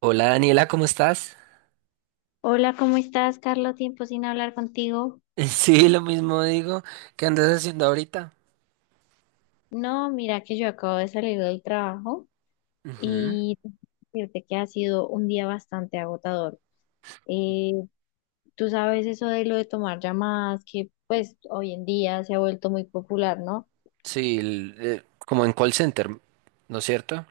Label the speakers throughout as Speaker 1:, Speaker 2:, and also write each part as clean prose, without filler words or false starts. Speaker 1: Hola Daniela, ¿cómo estás?
Speaker 2: Hola, ¿cómo estás, Carlos? Tiempo sin hablar contigo.
Speaker 1: Sí, lo mismo digo. ¿Qué andas haciendo ahorita?
Speaker 2: No, mira que yo acabo de salir del trabajo
Speaker 1: Ujú.
Speaker 2: y decirte que ha sido un día bastante agotador. Eh, Tú sabes eso de lo de tomar llamadas, que pues hoy en día se ha vuelto muy popular, ¿no?
Speaker 1: Sí, como en call center, ¿no es cierto?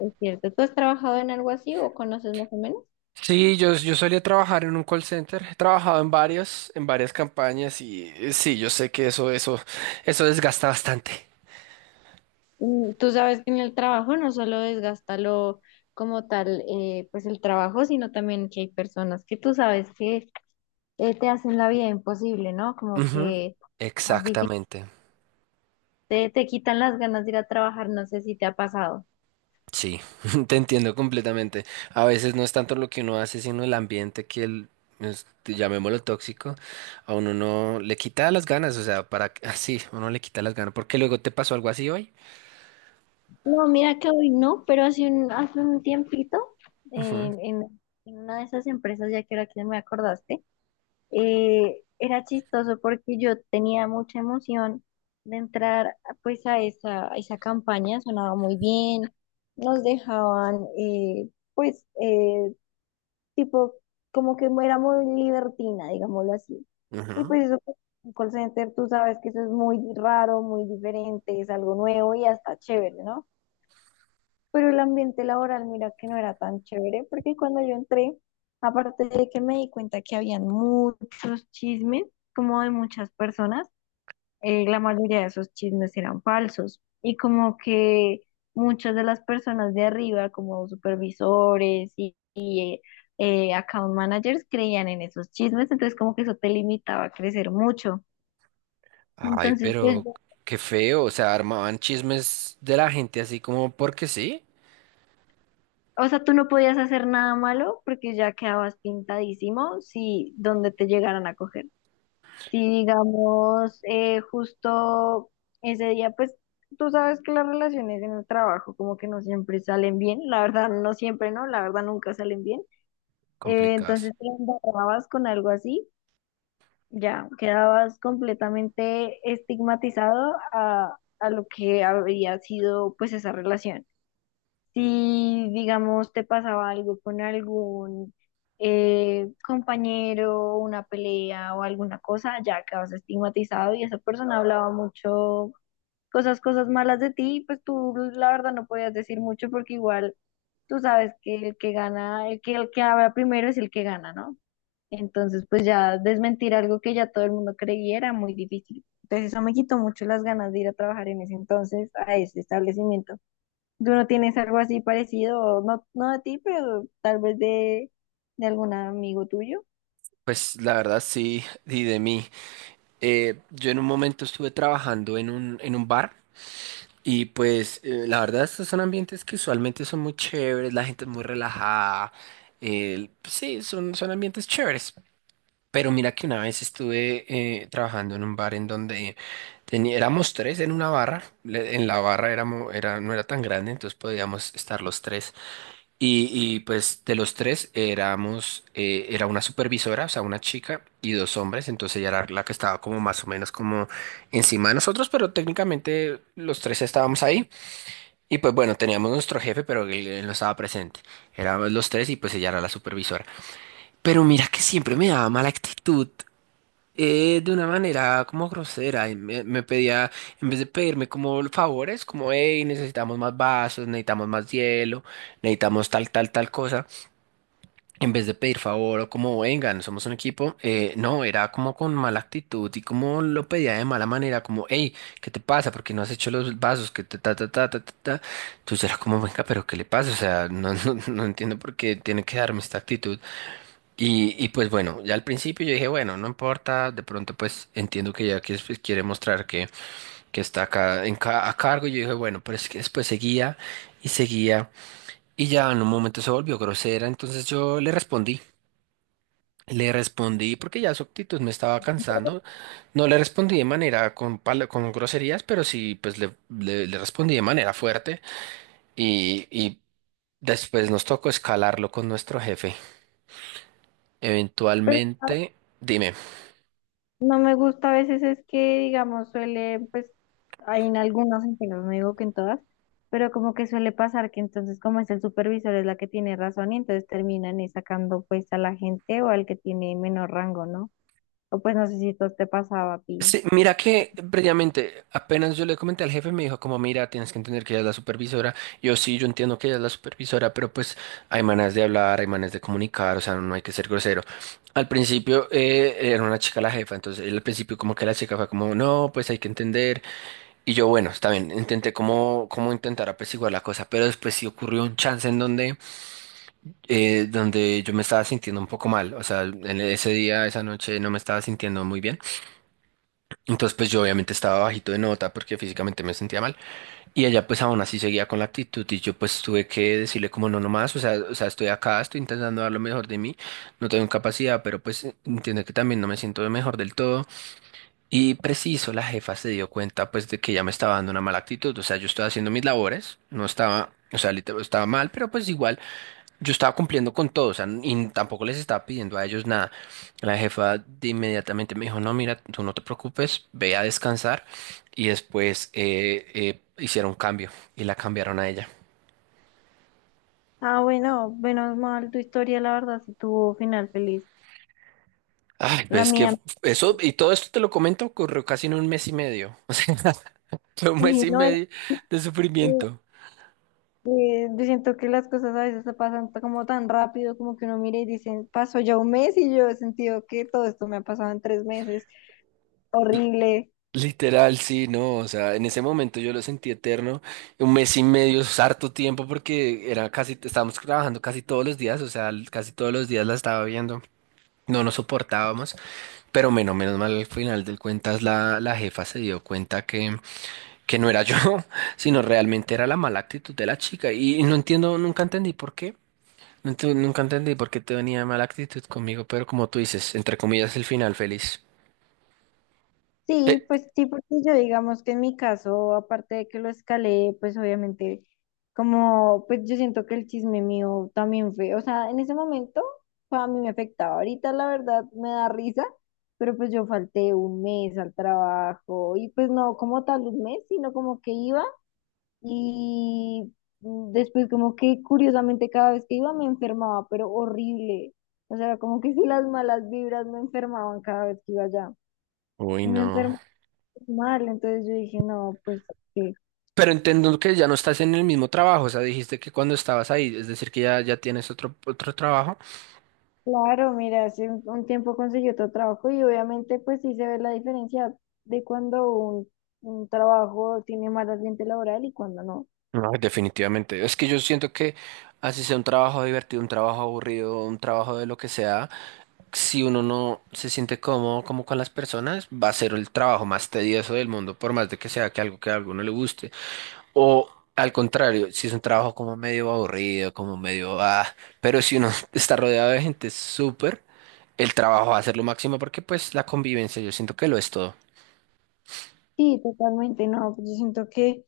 Speaker 2: Es cierto, ¿tú has trabajado en algo así o conoces más o menos?
Speaker 1: Sí, yo solía trabajar en un call center. He trabajado en varios, en varias campañas y sí, yo sé que eso desgasta bastante.
Speaker 2: Mm, tú sabes que en el trabajo no solo desgasta lo como tal, pues el trabajo, sino también que hay personas que tú sabes que te hacen la vida imposible, ¿no? Como
Speaker 1: Ujú.
Speaker 2: que más difícil,
Speaker 1: Exactamente.
Speaker 2: te quitan las ganas de ir a trabajar, no sé si te ha pasado.
Speaker 1: Sí, te entiendo completamente. A veces no es tanto lo que uno hace, sino el ambiente que llamémoslo tóxico, a uno no le quita las ganas, o sea, así, uno le quita las ganas, porque luego te pasó algo así hoy.
Speaker 2: No, mira que hoy no, pero hace un tiempito,
Speaker 1: Ujú,
Speaker 2: en, en- en una de esas empresas, ya que ahora que me acordaste, era chistoso porque yo tenía mucha emoción de entrar pues a esa campaña, sonaba muy bien, nos dejaban pues tipo, como que era muy libertina, digámoslo así. Y
Speaker 1: ujú.
Speaker 2: pues eso, pues, un call center, tú sabes que eso es muy raro, muy diferente, es algo nuevo y hasta chévere, ¿no? Pero el ambiente laboral, mira que no era tan chévere, porque cuando yo entré, aparte de que me di cuenta que habían muchos chismes, como de muchas personas, la mayoría de esos chismes eran falsos y como que muchas de las personas de arriba, como supervisores y account managers, creían en esos chismes, entonces como que eso te limitaba a crecer mucho.
Speaker 1: Ay,
Speaker 2: Entonces, pues,
Speaker 1: pero qué feo, o sea, armaban chismes de la gente así como porque sí,
Speaker 2: o sea, tú no podías hacer nada malo porque ya quedabas pintadísimo si donde te llegaran a coger. Si digamos, justo ese día, pues tú sabes que las relaciones en el trabajo como que no siempre salen bien, la verdad no siempre, ¿no? La verdad nunca salen bien.
Speaker 1: complicados.
Speaker 2: Entonces, si embarrabas con algo así, ya quedabas completamente estigmatizado a lo que había sido pues esa relación. Si, digamos, te pasaba algo con algún compañero, una pelea o alguna cosa, ya quedabas estigmatizado y esa persona hablaba mucho, cosas malas de ti, pues tú la verdad no podías decir mucho porque igual tú sabes que el que gana, el que habla primero es el que gana, ¿no? Entonces, pues ya desmentir algo que ya todo el mundo creía era muy difícil. Entonces, eso me quitó mucho las ganas de ir a trabajar en ese entonces a ese establecimiento. ¿Tú no tienes algo así parecido? No, no de ti, pero tal vez de algún amigo tuyo.
Speaker 1: Pues la verdad sí, y de mí. Yo en un momento estuve trabajando en un bar. Y pues la verdad estos son ambientes que usualmente son muy chéveres, la gente es muy relajada, sí, son ambientes chéveres. Pero mira que una vez estuve trabajando en un bar en donde éramos tres en una barra, en la barra éramos, era, no era tan grande, entonces podíamos estar los tres. Pues de los tres éramos, era una supervisora, o sea, una chica y dos hombres, entonces ella era la que estaba como más o menos como encima de nosotros, pero técnicamente los tres estábamos ahí. Y pues bueno, teníamos nuestro jefe, pero él no estaba presente. Éramos los tres y pues ella era la supervisora. Pero mira que siempre me daba mala actitud, de una manera como grosera. Y me pedía, en vez de pedirme como favores, como, hey, necesitamos más vasos, necesitamos más hielo, necesitamos tal, tal, tal cosa en vez de pedir favor o como vengan, somos un equipo, no, era como con mala actitud y como lo pedía de mala manera, como, hey, ¿qué te pasa? ¿Por qué no has hecho los vasos? Que ta, ta, ta, ta, ta, ta. Ta. Entonces era como, venga, pero ¿qué le pasa? O sea, no, no entiendo por qué tiene que darme esta actitud. Pues bueno, ya al principio yo dije, bueno, no importa, de pronto pues entiendo que ya que pues, quiere mostrar que está acá en a cargo, y yo dije, bueno, pero es que después seguía y seguía y ya en un momento se volvió grosera, entonces yo le respondí. Le respondí porque ya su actitud me estaba cansando. No le respondí de manera con groserías, pero sí, pues le respondí de manera fuerte y, y después nos tocó escalarlo con nuestro jefe.
Speaker 2: Pero
Speaker 1: Eventualmente, dime.
Speaker 2: no me gusta a veces es que, digamos, suele, pues, hay en algunos, en que no digo que en todas, pero como que suele pasar que entonces como es el supervisor es la que tiene razón y entonces terminan sacando pues a la gente o al que tiene menor rango, ¿no? O pues no sé si esto te pasaba a ti.
Speaker 1: Sí, mira que previamente, apenas yo le comenté al jefe, me dijo como, mira, tienes que entender que ella es la supervisora. Yo sí, yo entiendo que ella es la supervisora, pero pues hay maneras de hablar, hay maneras de comunicar, o sea, no hay que ser grosero. Al principio era una chica la jefa, entonces él al principio como que la chica fue como, no, pues hay que entender. Y yo, bueno, está bien, intenté como intentar apaciguar la cosa, pero después sí ocurrió un chance en donde, donde yo me estaba sintiendo un poco mal, o sea, en ese día, esa noche no me estaba sintiendo muy bien. Entonces, pues yo obviamente estaba bajito de nota porque físicamente me sentía mal. Y ella pues aún así seguía con la actitud y yo pues tuve que decirle como no, no más, o sea, estoy acá, estoy intentando dar lo mejor de mí, no tengo capacidad, pero pues entiende que también no me siento mejor del todo. Y preciso, la jefa se dio cuenta pues de que ya me estaba dando una mala actitud, o sea, yo estaba haciendo mis labores, no estaba, o sea, literal, estaba mal, pero pues igual. Yo estaba cumpliendo con todo, o sea, y tampoco les estaba pidiendo a ellos nada. La jefa de inmediatamente me dijo, no, mira, tú no te preocupes, ve a descansar. Y después hicieron cambio y la cambiaron a ella.
Speaker 2: Ah, bueno, menos mal tu historia, la verdad, si tuvo final feliz.
Speaker 1: Ay,
Speaker 2: La
Speaker 1: pues que
Speaker 2: mía,
Speaker 1: eso, y todo esto te lo comento, ocurrió casi en un mes y medio. O sea, fue un mes
Speaker 2: uy,
Speaker 1: y medio de
Speaker 2: no.
Speaker 1: sufrimiento.
Speaker 2: Yo siento que las cosas a veces se pasan como tan rápido, como que uno mira y dice, pasó ya un mes y yo he sentido que todo esto me ha pasado en 3 meses, horrible.
Speaker 1: Literal, sí, no, o sea, en ese momento yo lo sentí eterno, un mes y medio, es harto tiempo porque era casi, estábamos trabajando casi todos los días, o sea, casi todos los días la estaba viendo, no nos soportábamos, pero menos mal al final del cuentas la jefa se dio cuenta que no era yo, sino realmente era la mala actitud de la chica y no entiendo, nunca entendí por qué, nunca entendí por qué te venía mala actitud conmigo, pero como tú dices, entre comillas, el final feliz.
Speaker 2: Sí,
Speaker 1: Eh,
Speaker 2: pues sí, porque yo digamos que en mi caso, aparte de que lo escalé, pues obviamente, como, pues yo siento que el chisme mío también fue, o sea, en ese momento, pues, a mí me afectaba, ahorita la verdad me da risa, pero pues yo falté un mes al trabajo y pues no como tal un mes, sino como que iba. Y después como que curiosamente cada vez que iba me enfermaba, pero horrible. O sea, como que si las malas vibras me enfermaban cada vez que iba allá.
Speaker 1: Uy,
Speaker 2: Y me
Speaker 1: no.
Speaker 2: enfermé mal, entonces yo dije, no, pues sí.
Speaker 1: Pero entiendo que ya no estás en el mismo trabajo, o sea, dijiste que cuando estabas ahí, es decir, ya tienes otro trabajo.
Speaker 2: Claro, mira, hace un tiempo conseguí otro trabajo y obviamente pues sí se ve la diferencia de cuando un trabajo tiene más ambiente laboral y cuando no.
Speaker 1: No, definitivamente. Es que yo siento que así sea un trabajo divertido, un trabajo aburrido, un trabajo de lo que sea, si uno no se siente cómodo como con las personas, va a ser el trabajo más tedioso del mundo, por más de que sea que algo que a alguno le guste. O al contrario, si es un trabajo como medio aburrido, como medio ah, pero si uno está rodeado de gente súper, el trabajo va a ser lo máximo porque pues la convivencia yo siento que lo es todo.
Speaker 2: Sí, totalmente, no, pues yo siento que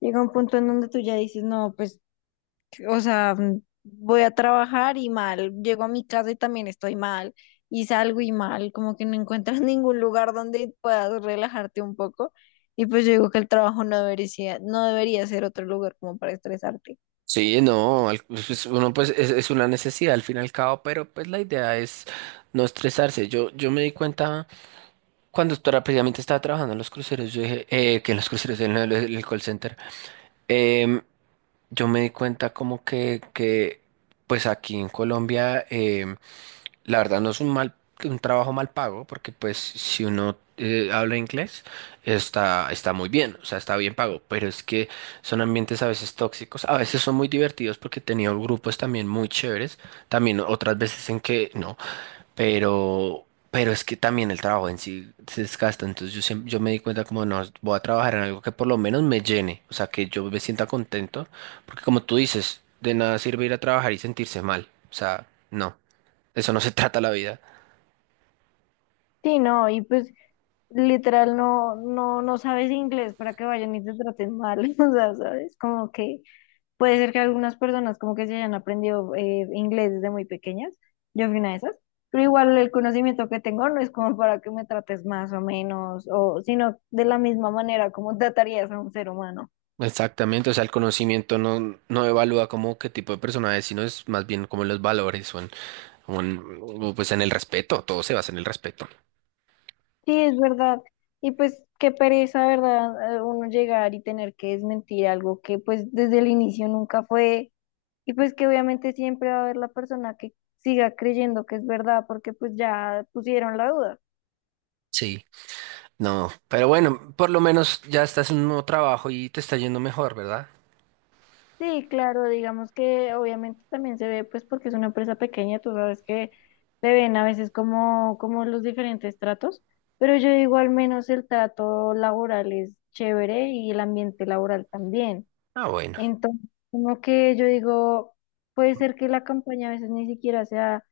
Speaker 2: llega un punto en donde tú ya dices, no, pues o sea, voy a trabajar y mal, llego a mi casa y también estoy mal, y salgo y mal, como que no encuentras ningún lugar donde puedas relajarte un poco. Y pues yo digo que el trabajo no debería, no debería ser otro lugar como para estresarte.
Speaker 1: Sí, no, pues, pues, uno pues es una necesidad al fin y al cabo, pero pues la idea es no estresarse. Yo me di cuenta cuando precisamente estaba trabajando en los cruceros, yo dije, que en los cruceros, en el call center, em, yo me di cuenta como que pues aquí en Colombia la verdad no es un mal, un trabajo mal pago, porque pues si uno habla inglés, está muy bien, o sea, está bien pago, pero es que son ambientes a veces tóxicos, a veces son muy divertidos porque he tenido grupos también muy chéveres, también otras veces en que no, pero es que también el trabajo en sí se desgasta, entonces yo, yo me di cuenta como no, voy a trabajar en algo que por lo menos me llene, o sea, que yo me sienta contento, porque como tú dices, de nada sirve ir a trabajar y sentirse mal, o sea, no de eso no se trata la vida.
Speaker 2: Sí, no, y pues literal no, no, no sabes inglés para que vayan y te traten mal, o sea, ¿sabes? Como que puede ser que algunas personas como que se hayan aprendido inglés desde muy pequeñas. Yo fui una de esas. Pero igual el conocimiento que tengo no es como para que me trates más o menos, o sino de la misma manera como tratarías a un ser humano.
Speaker 1: Exactamente, o sea, el conocimiento no evalúa como qué tipo de persona es, sino es más bien como en los valores o pues en el respeto, todo se basa en el respeto.
Speaker 2: Sí, es verdad. Y pues qué pereza, ¿verdad? Uno llegar y tener que desmentir algo que pues desde el inicio nunca fue. Y pues que obviamente siempre va a haber la persona que siga creyendo que es verdad porque pues ya pusieron la duda.
Speaker 1: Sí, no, pero bueno, por lo menos ya estás en un nuevo trabajo y te está yendo mejor, ¿verdad?
Speaker 2: Sí, claro, digamos que obviamente también se ve pues porque es una empresa pequeña, tú sabes que se ven a veces como, como los diferentes tratos, pero yo digo al menos el trato laboral es chévere y el ambiente laboral también.
Speaker 1: Ah, bueno,
Speaker 2: Entonces, como que yo digo, puede ser que la campaña a veces ni siquiera sea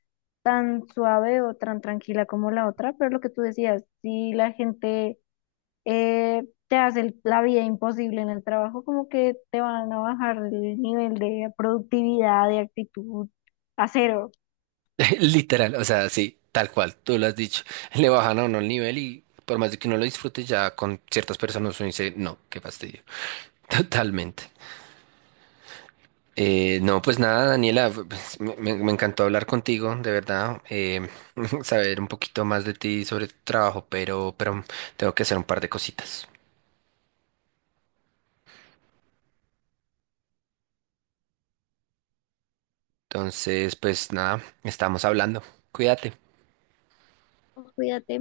Speaker 2: tan suave o tan tranquila como la otra, pero lo que tú decías, si la gente te hace la vida imposible en el trabajo, como que te van a bajar el nivel de productividad, de actitud a 0.
Speaker 1: literal, o sea, sí, tal cual, tú lo has dicho, le bajan a uno el nivel y por más de que uno lo disfrute, ya con ciertas personas uno dice, no, qué fastidio, totalmente. No, pues nada, Daniela, pues, me encantó hablar contigo, de verdad, saber un poquito más de ti sobre tu trabajo, pero tengo que hacer un par de cositas. Entonces, pues nada, estamos hablando. Cuídate.
Speaker 2: Cuídate.